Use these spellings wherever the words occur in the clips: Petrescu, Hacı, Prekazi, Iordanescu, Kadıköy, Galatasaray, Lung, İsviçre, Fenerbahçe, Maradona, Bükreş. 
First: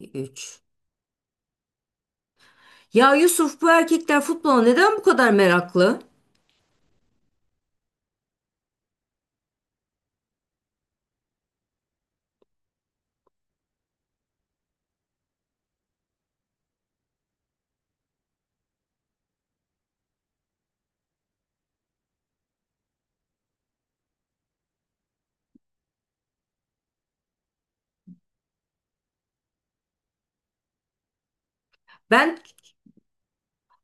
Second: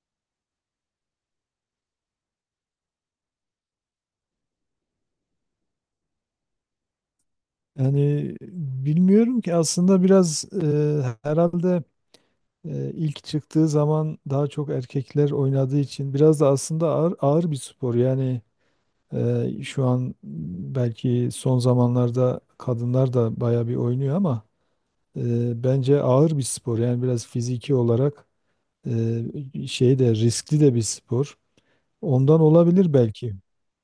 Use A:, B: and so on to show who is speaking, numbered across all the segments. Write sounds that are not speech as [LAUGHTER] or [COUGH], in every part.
A: 3. Ya Yusuf bu erkekler futbola neden bu kadar meraklı?
B: Yani bilmiyorum ki aslında biraz herhalde ilk çıktığı zaman daha çok erkekler oynadığı için biraz da aslında ağır, ağır bir spor. Yani şu an belki son zamanlarda kadınlar da bayağı bir oynuyor ama bence ağır bir spor. Yani biraz fiziki olarak şey de riskli de bir spor.
A: Ben
B: Ondan olabilir belki.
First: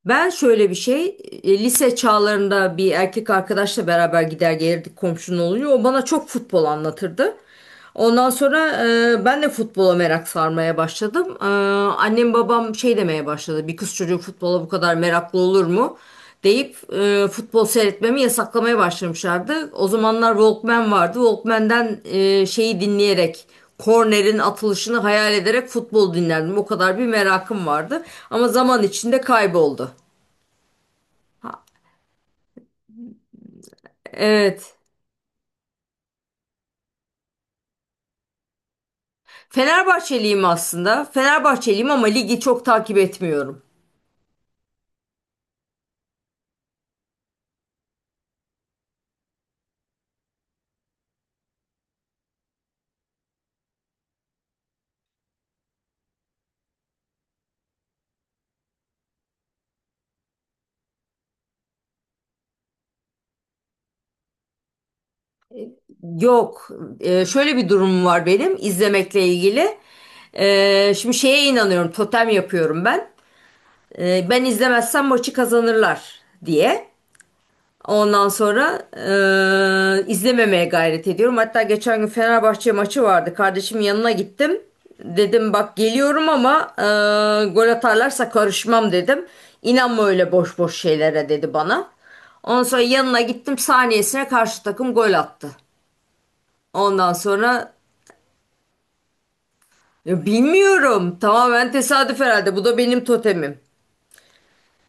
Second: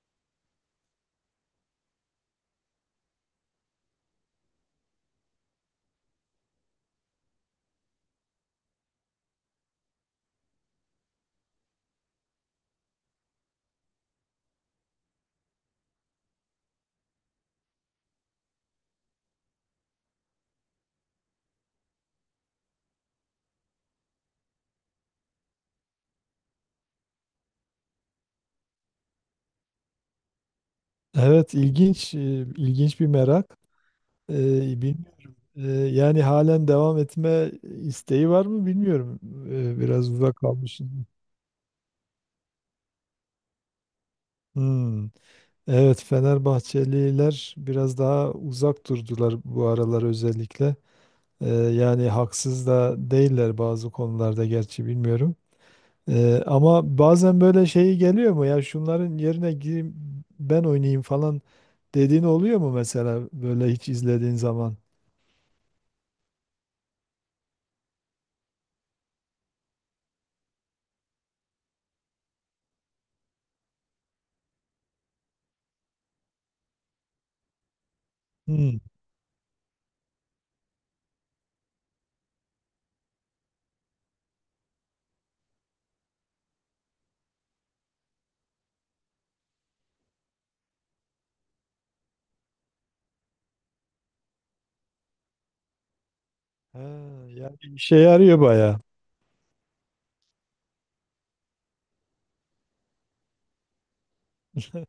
A: Ben şöyle bir şey, lise çağlarında bir erkek arkadaşla beraber gider gelirdik komşunun oluyor. O bana çok futbol anlatırdı. Ondan sonra ben de futbola merak sarmaya başladım. Annem babam şey demeye başladı. Bir kız çocuğu futbola bu kadar meraklı olur mu? Deyip futbol seyretmemi yasaklamaya başlamışlardı. O zamanlar Walkman vardı. Walkman'den şeyi dinleyerek kornerin atılışını hayal ederek futbol dinlerdim. O kadar bir merakım vardı. Ama zaman içinde kayboldu.
B: Evet, ilginç ilginç bir merak.
A: Evet.
B: Bilmiyorum. Yani halen devam etme isteği var mı bilmiyorum. Biraz uzak
A: Fenerbahçeliyim
B: kalmışız.
A: aslında. Fenerbahçeliyim ama ligi çok takip etmiyorum.
B: Hmm. Evet, Fenerbahçeliler biraz daha uzak durdular bu aralar özellikle. Yani haksız da değiller bazı konularda, gerçi bilmiyorum. Ama bazen böyle şeyi geliyor mu, ya şunların yerine gireyim ben oynayayım falan dediğin oluyor mu mesela, böyle hiç izlediğin zaman?
A: Yok. Şöyle bir durumum var benim izlemekle ilgili. Şimdi şeye inanıyorum. Totem yapıyorum ben. Ben izlemezsem maçı kazanırlar diye. Ondan
B: Hmm.
A: sonra izlememeye gayret ediyorum. Hatta geçen gün Fenerbahçe maçı vardı. Kardeşimin yanına gittim. Dedim bak geliyorum ama gol atarlarsa karışmam dedim. İnanma öyle boş boş şeylere dedi bana. Ondan sonra yanına gittim saniyesine karşı takım gol attı.
B: Ha,
A: Ondan
B: yani
A: sonra
B: işe yarıyor bayağı.
A: ya bilmiyorum tamamen tesadüf herhalde bu da benim totemim.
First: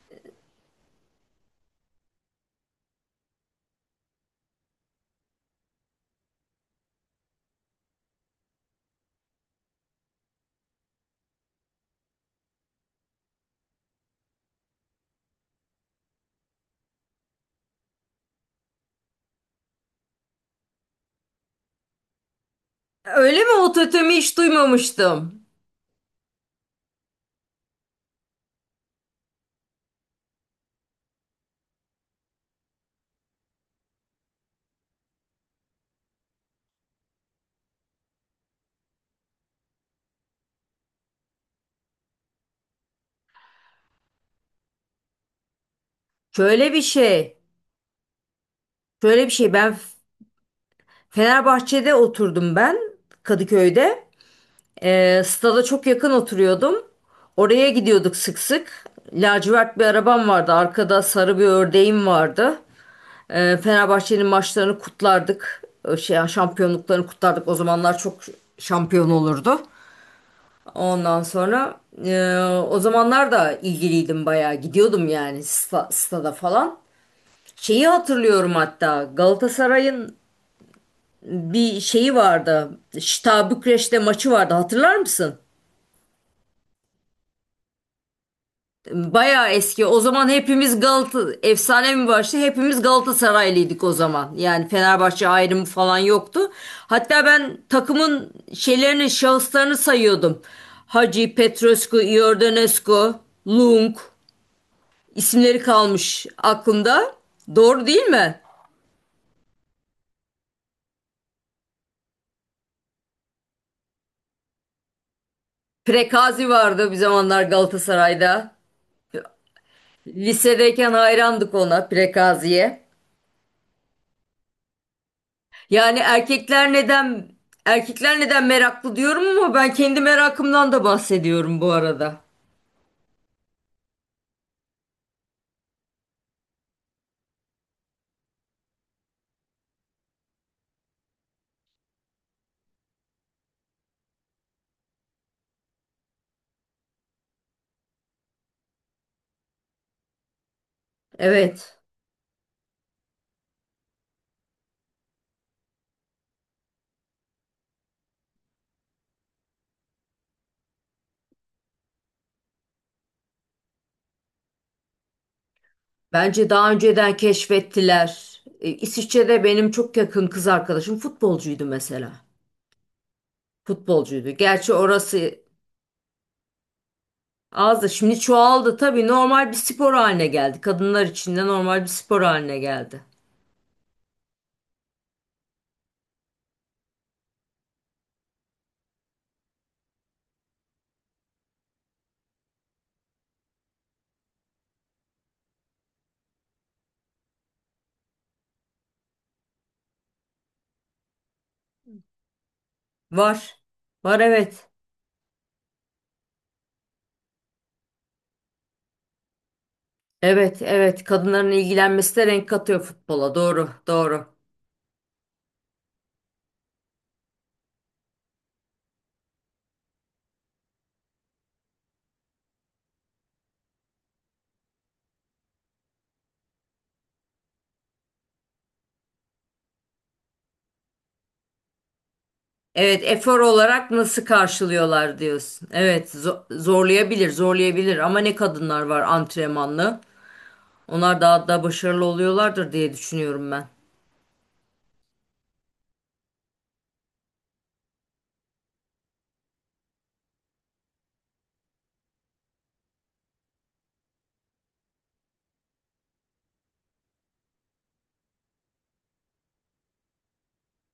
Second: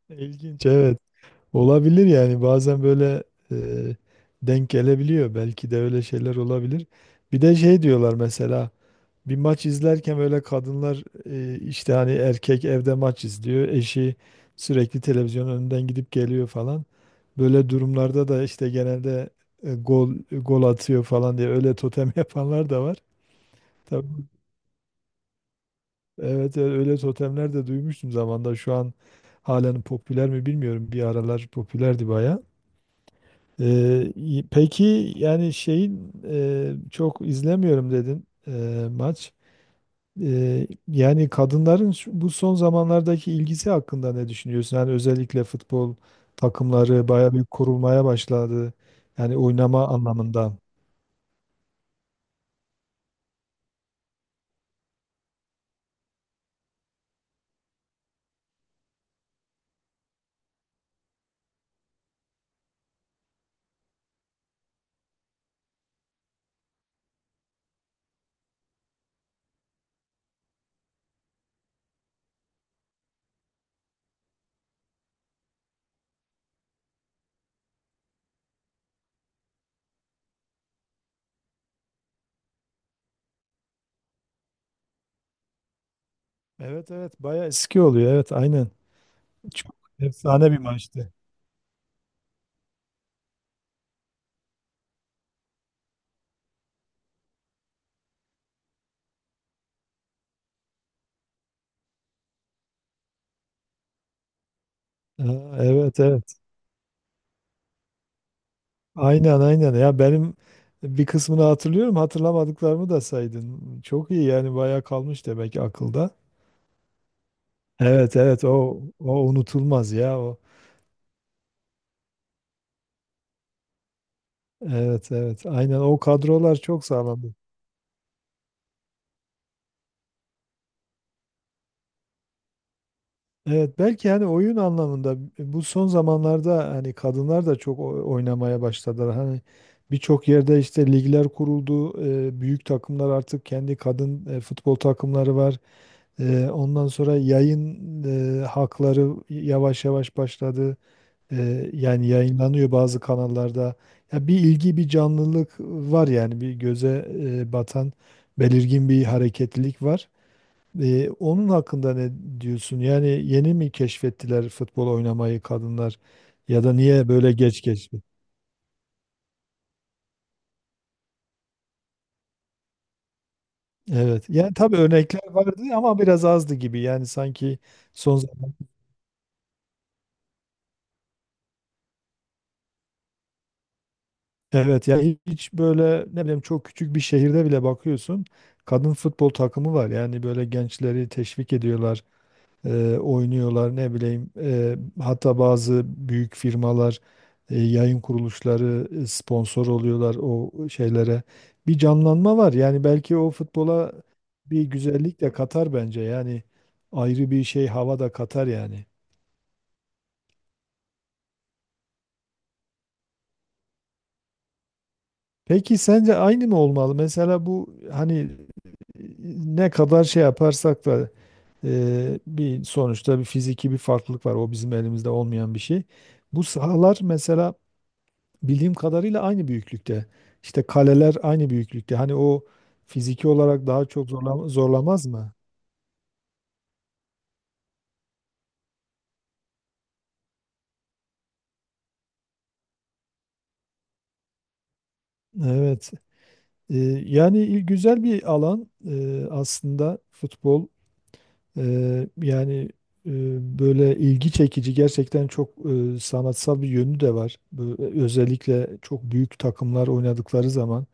B: İlginç, evet. Olabilir yani, bazen böyle e, denk gelebiliyor. Belki de öyle şeyler olabilir. Bir de şey diyorlar mesela, bir maç izlerken böyle kadınlar işte hani erkek evde maç izliyor. Eşi sürekli televizyonun önünden gidip geliyor falan. Böyle durumlarda da işte genelde gol gol atıyor falan diye öyle totem [LAUGHS] yapanlar da var.
A: Öyle mi? O
B: Tabii,
A: totemi hiç duymamıştım.
B: evet evet, öyle totemler de duymuştum zamanda. Şu an halen popüler mi bilmiyorum. Bir aralar popülerdi bayağı. Peki yani şeyin çok izlemiyorum dedin maç. Yani kadınların bu son zamanlardaki ilgisi hakkında ne düşünüyorsun? Yani özellikle futbol
A: Şöyle bir
B: takımları bayağı
A: şey.
B: bir kurulmaya başladı.
A: Şöyle bir
B: Yani
A: şey, ben
B: oynama anlamında.
A: Fenerbahçe'de oturdum, ben Kadıköy'de. Stada çok yakın oturuyordum. Oraya gidiyorduk sık sık. Lacivert bir arabam vardı. Arkada sarı bir ördeğim vardı. Fenerbahçe'nin maçlarını kutlardık. Yani şampiyonluklarını kutlardık. O zamanlar çok şampiyon olurdu. Ondan sonra o zamanlar da ilgiliydim bayağı. Gidiyordum yani stada falan. Şeyi hatırlıyorum hatta Galatasaray'ın bir şeyi vardı. Bükreş'te maçı vardı. Hatırlar mısın?
B: Evet evet, bayağı eski oluyor. Evet, aynen.
A: Bayağı
B: Çok
A: eski. O zaman
B: efsane bir
A: hepimiz
B: maçtı.
A: Galata efsane mi başladı? Hepimiz Galatasaraylıydık o zaman. Yani Fenerbahçe ayrımı falan yoktu. Hatta ben takımın şeylerini, şahıslarını sayıyordum. Hacı, Petrescu, Iordanescu, Lung
B: Ha,
A: isimleri
B: evet
A: kalmış
B: evet.
A: aklımda. Doğru değil mi?
B: Aynen aynen. Ya benim bir kısmını hatırlıyorum. Hatırlamadıklarımı da saydın. Çok iyi yani, bayağı kalmış demek ki akılda.
A: Prekazi vardı bir zamanlar
B: Evet evet,
A: Galatasaray'da.
B: o o unutulmaz ya o.
A: Lisedeyken hayrandık ona, Prekazi'ye.
B: Evet evet, aynen,
A: Yani
B: o kadrolar
A: erkekler
B: çok
A: neden
B: sağlamdı.
A: erkekler neden meraklı diyorum ama ben kendi merakımdan da bahsediyorum bu arada.
B: Evet, belki hani oyun anlamında bu son zamanlarda hani kadınlar da çok oynamaya başladılar. Hani birçok yerde işte ligler kuruldu. Büyük takımlar artık kendi kadın futbol takımları var. Ondan sonra yayın hakları yavaş yavaş başladı. Ee,
A: Evet.
B: yani yayınlanıyor bazı kanallarda. Ya bir ilgi, bir canlılık var yani, bir göze batan belirgin bir hareketlilik var. Onun hakkında ne diyorsun? Yani yeni mi keşfettiler futbol oynamayı kadınlar,
A: Bence
B: ya
A: daha
B: da niye
A: önceden
B: böyle geç keşfet?
A: keşfettiler. İsviçre'de benim çok yakın kız arkadaşım futbolcuydu mesela.
B: Evet.
A: Futbolcuydu.
B: Yani
A: Gerçi
B: tabii örnekler
A: orası
B: vardı ama biraz azdı gibi. Yani sanki
A: azdı.
B: son
A: Şimdi
B: zaman,
A: çoğaldı tabii. Normal bir spor haline geldi. Kadınlar için de normal bir spor haline geldi.
B: evet, yani hiç böyle ne bileyim çok küçük bir şehirde bile bakıyorsun kadın futbol takımı var. Yani böyle gençleri teşvik ediyorlar, oynuyorlar, ne bileyim, hatta bazı büyük firmalar, yayın kuruluşları sponsor oluyorlar o şeylere, bir canlanma var yani. Belki o
A: Var.
B: futbola
A: Var,
B: bir
A: evet.
B: güzellik de katar bence, yani ayrı bir şey, hava da katar yani.
A: Evet, evet. Kadınların ilgilenmesi de renk katıyor futbola. Doğru, doğru.
B: Peki sence aynı mı olmalı? Mesela bu hani e, ne kadar şey yaparsak da bir sonuçta bir fiziki bir farklılık var. O bizim elimizde olmayan bir şey. Bu sahalar mesela bildiğim kadarıyla aynı büyüklükte. İşte kaleler aynı büyüklükte. Hani o
A: Evet,
B: fiziki
A: efor
B: olarak daha
A: olarak
B: çok
A: nasıl
B: zorlamaz
A: karşılıyorlar
B: mı?
A: diyorsun. Evet, zorlayabilir, zorlayabilir ama ne kadınlar var antrenmanlı. Onlar daha da başarılı oluyorlardır diye düşünüyorum ben.
B: Evet. Ee, yani, güzel bir alan aslında futbol. Yani e, böyle ilgi çekici, gerçekten çok sanatsal bir yönü de var. Böyle özellikle çok büyük takımlar oynadıkları zaman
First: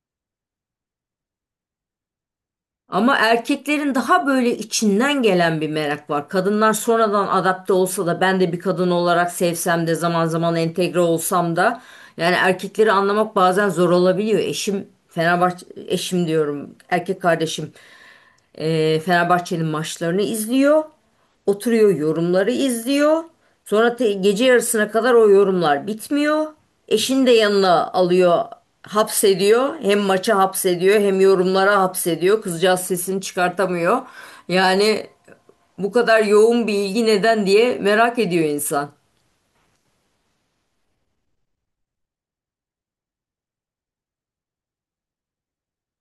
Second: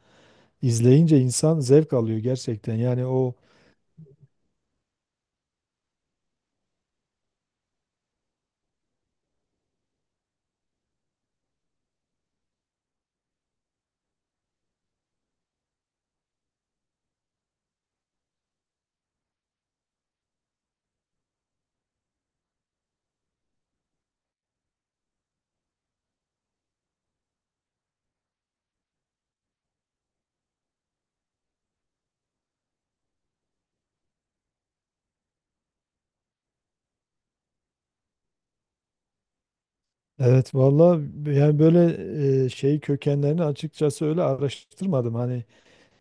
B: izleyince insan zevk alıyor gerçekten. Yani
A: Ama
B: o.
A: erkeklerin daha böyle içinden gelen bir merak var. Kadınlar sonradan adapte olsa da, ben de bir kadın olarak sevsem de, zaman zaman entegre olsam da yani erkekleri anlamak bazen zor olabiliyor. Eşim Fenerbahçe, eşim diyorum, erkek kardeşim. Fenerbahçe'nin maçlarını izliyor. Oturuyor, yorumları izliyor. Sonra gece yarısına kadar o yorumlar bitmiyor. Eşini de yanına alıyor, hapsediyor. Hem maça hapsediyor hem yorumlara hapsediyor. Kızcağız sesini çıkartamıyor. Yani bu kadar yoğun bir ilgi neden diye merak ediyor insan.
B: Evet valla, yani böyle şey kökenlerini açıkçası öyle araştırmadım. Hani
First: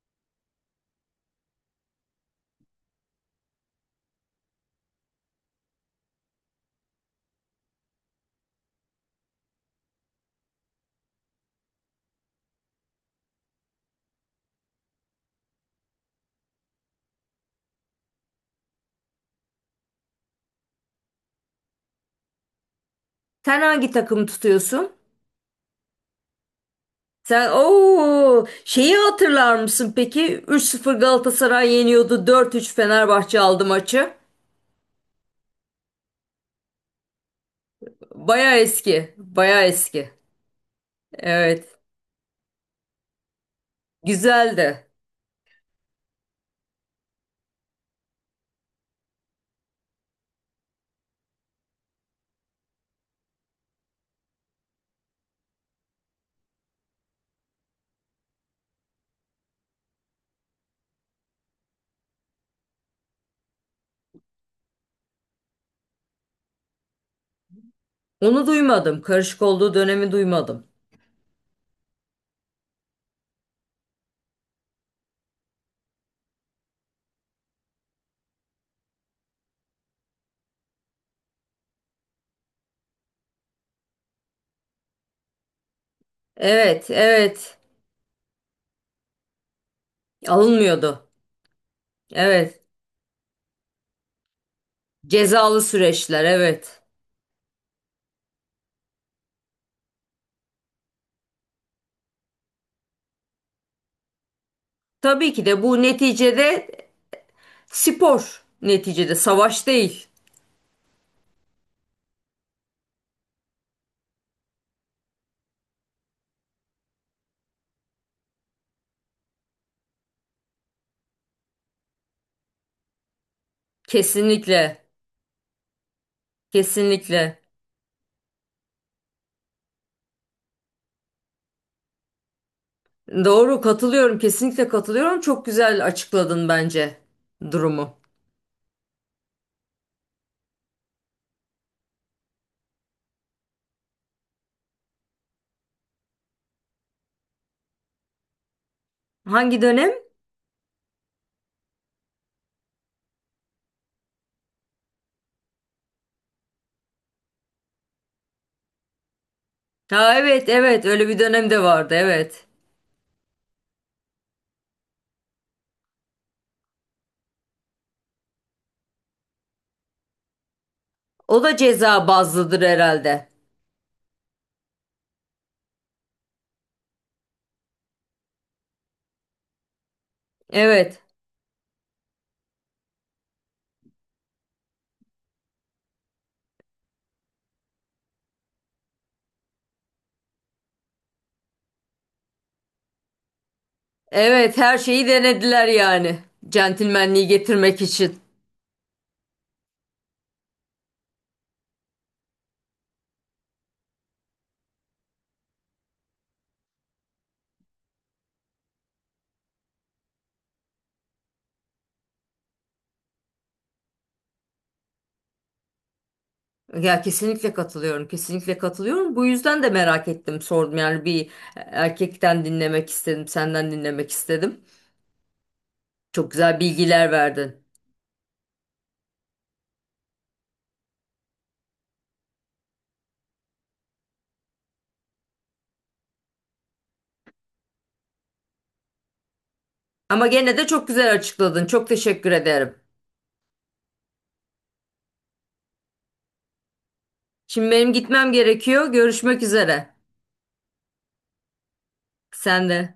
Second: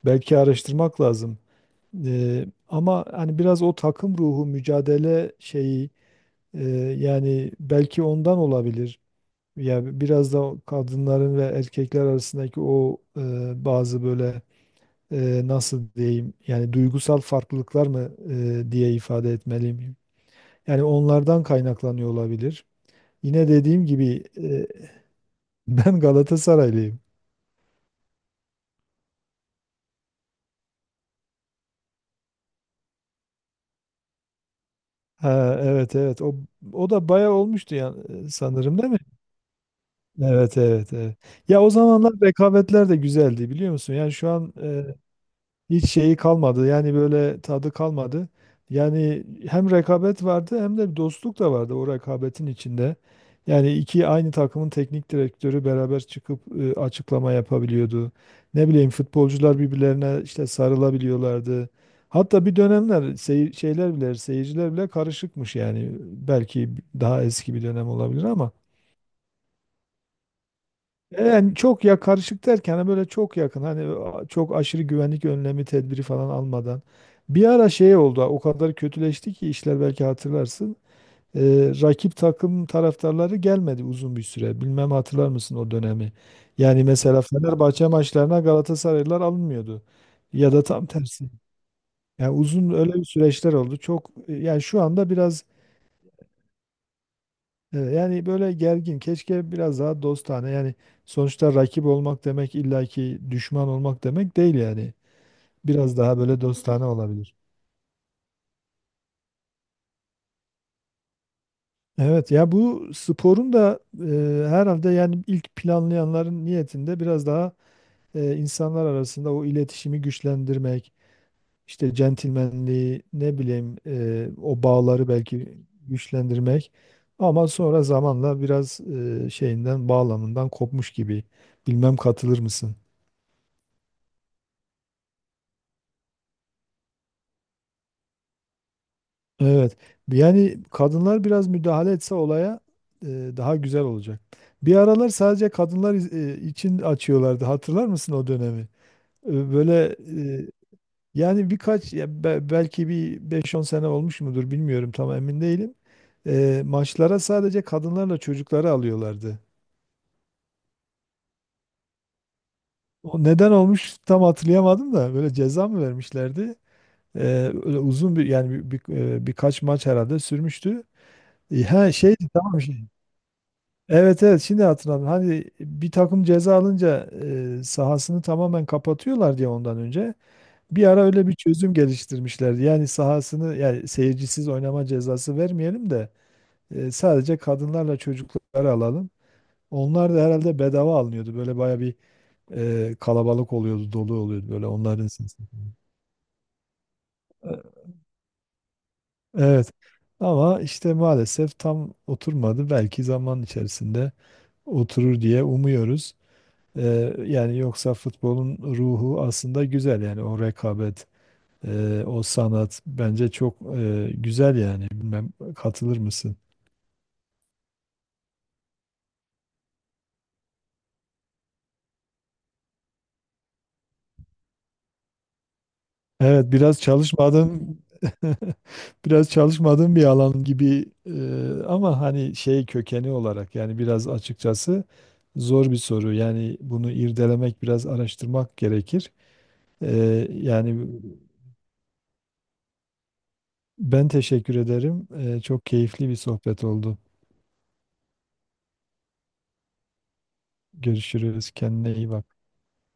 B: belki araştırmak lazım. Ama hani biraz o takım ruhu, mücadele şeyi, e, yani belki ondan olabilir. Yani biraz da kadınların ve erkekler arasındaki o bazı böyle nasıl diyeyim yani, duygusal farklılıklar mı diye ifade etmeliyim. Yani onlardan kaynaklanıyor olabilir. Yine
A: Sen
B: dediğim
A: hangi
B: gibi
A: takımı tutuyorsun?
B: [LAUGHS] ben Galatasaraylıyım.
A: Sen ooo şeyi hatırlar mısın peki? 3-0 Galatasaray yeniyordu. Dört üç Fenerbahçe aldı maçı.
B: Ha, evet evet, o o da bayağı olmuştu ya,
A: Baya
B: sanırım, değil mi?
A: eski, baya eski.
B: Evet evet evet. Ya o
A: Evet,
B: zamanlar rekabetler de güzeldi, biliyor musun? Yani şu an
A: güzeldi.
B: hiç şeyi kalmadı. Yani böyle tadı kalmadı. Yani hem rekabet vardı hem de bir dostluk da vardı o rekabetin içinde. Yani iki aynı takımın teknik direktörü beraber çıkıp açıklama yapabiliyordu. Ne bileyim, futbolcular birbirlerine işte sarılabiliyorlardı. Hatta bir dönemler şeyler bile, seyirciler bile karışıkmış yani. Belki daha eski bir dönem olabilir
A: Onu
B: ama,
A: duymadım. Karışık olduğu dönemi duymadım.
B: yani çok, ya karışık derken hani böyle çok yakın, hani çok aşırı güvenlik önlemi, tedbiri falan almadan. Bir ara şey oldu, o kadar kötüleşti ki işler, belki hatırlarsın. Rakip takım taraftarları gelmedi uzun bir süre. Bilmem hatırlar mısın o dönemi? Yani
A: Evet,
B: mesela
A: evet.
B: Fenerbahçe maçlarına Galatasaraylılar alınmıyordu. Ya da tam
A: Alınmıyordu.
B: tersi. Yani
A: Evet.
B: uzun öyle bir süreçler oldu. Çok, yani şu anda biraz.
A: Cezalı süreçler, evet.
B: Evet, yani böyle gergin. Keşke biraz daha dostane. Yani sonuçta rakip olmak demek illaki düşman olmak demek değil yani.
A: Tabii ki de bu
B: Biraz daha böyle
A: neticede
B: dostane olabilir.
A: spor. Neticede savaş değil.
B: Evet ya, bu sporun da herhalde yani ilk planlayanların niyetinde biraz daha insanlar arasında o iletişimi güçlendirmek, işte centilmenliği, ne bileyim, o
A: Kesinlikle,
B: bağları belki güçlendirmek,
A: kesinlikle.
B: ama sonra zamanla biraz şeyinden, bağlamından kopmuş gibi. Bilmem katılır mısın?
A: Doğru, katılıyorum, kesinlikle katılıyorum. Çok güzel açıkladın bence durumu.
B: Evet. Yani kadınlar biraz müdahale etse olaya e, daha güzel olacak. Bir aralar sadece kadınlar için açıyorlardı. Hatırlar mısın o dönemi?
A: Hangi dönem?
B: Böyle e, yani birkaç, ya belki bir beş on sene olmuş mudur bilmiyorum, tam emin değilim. Maçlara sadece kadınlarla çocukları alıyorlardı.
A: Ha evet, evet. Öyle bir dönem de vardı, evet.
B: O neden olmuş tam hatırlayamadım da, böyle ceza mı vermişlerdi? E, öyle uzun bir, yani birkaç maç herhalde sürmüştü.
A: O da
B: Ha,
A: ceza
B: şey, tamam
A: bazlıdır
B: şey.
A: herhalde.
B: Evet evet, şimdi hatırladım. Hani bir takım ceza alınca sahasını tamamen kapatıyorlar diye, ondan önce bir
A: Evet.
B: ara öyle bir çözüm geliştirmişlerdi. Yani sahasını, yani seyircisiz oynama cezası vermeyelim de sadece kadınlarla çocukları alalım. Onlar da herhalde bedava alınıyordu. Böyle baya bir kalabalık oluyordu, dolu oluyordu
A: Evet,
B: böyle,
A: her şeyi
B: onların sesi.
A: denediler yani. Centilmenliği
B: E,
A: getirmek için.
B: Evet. Ama işte maalesef tam oturmadı. Belki zaman içerisinde oturur diye umuyoruz. Yani yoksa futbolun ruhu aslında güzel yani, o rekabet, o sanat bence çok güzel yani. Bilmem katılır mısın?
A: Ya kesinlikle katılıyorum. Kesinlikle katılıyorum. Bu yüzden de merak ettim, sordum. Yani bir erkekten dinlemek istedim, senden dinlemek istedim. Çok
B: Evet,
A: güzel
B: biraz
A: bilgiler verdin.
B: çalışmadım. [LAUGHS] Biraz çalışmadığım bir alan gibi ama hani şey, kökeni olarak yani biraz açıkçası zor bir soru. Yani bunu irdelemek, biraz araştırmak gerekir. E,
A: Ama gene de
B: yani
A: çok güzel açıkladın. Çok teşekkür ederim.
B: ben teşekkür ederim. Çok keyifli bir sohbet oldu.
A: Şimdi benim gitmem gerekiyor. Görüşmek üzere.
B: Görüşürüz. Kendine iyi bak.
A: Sen de.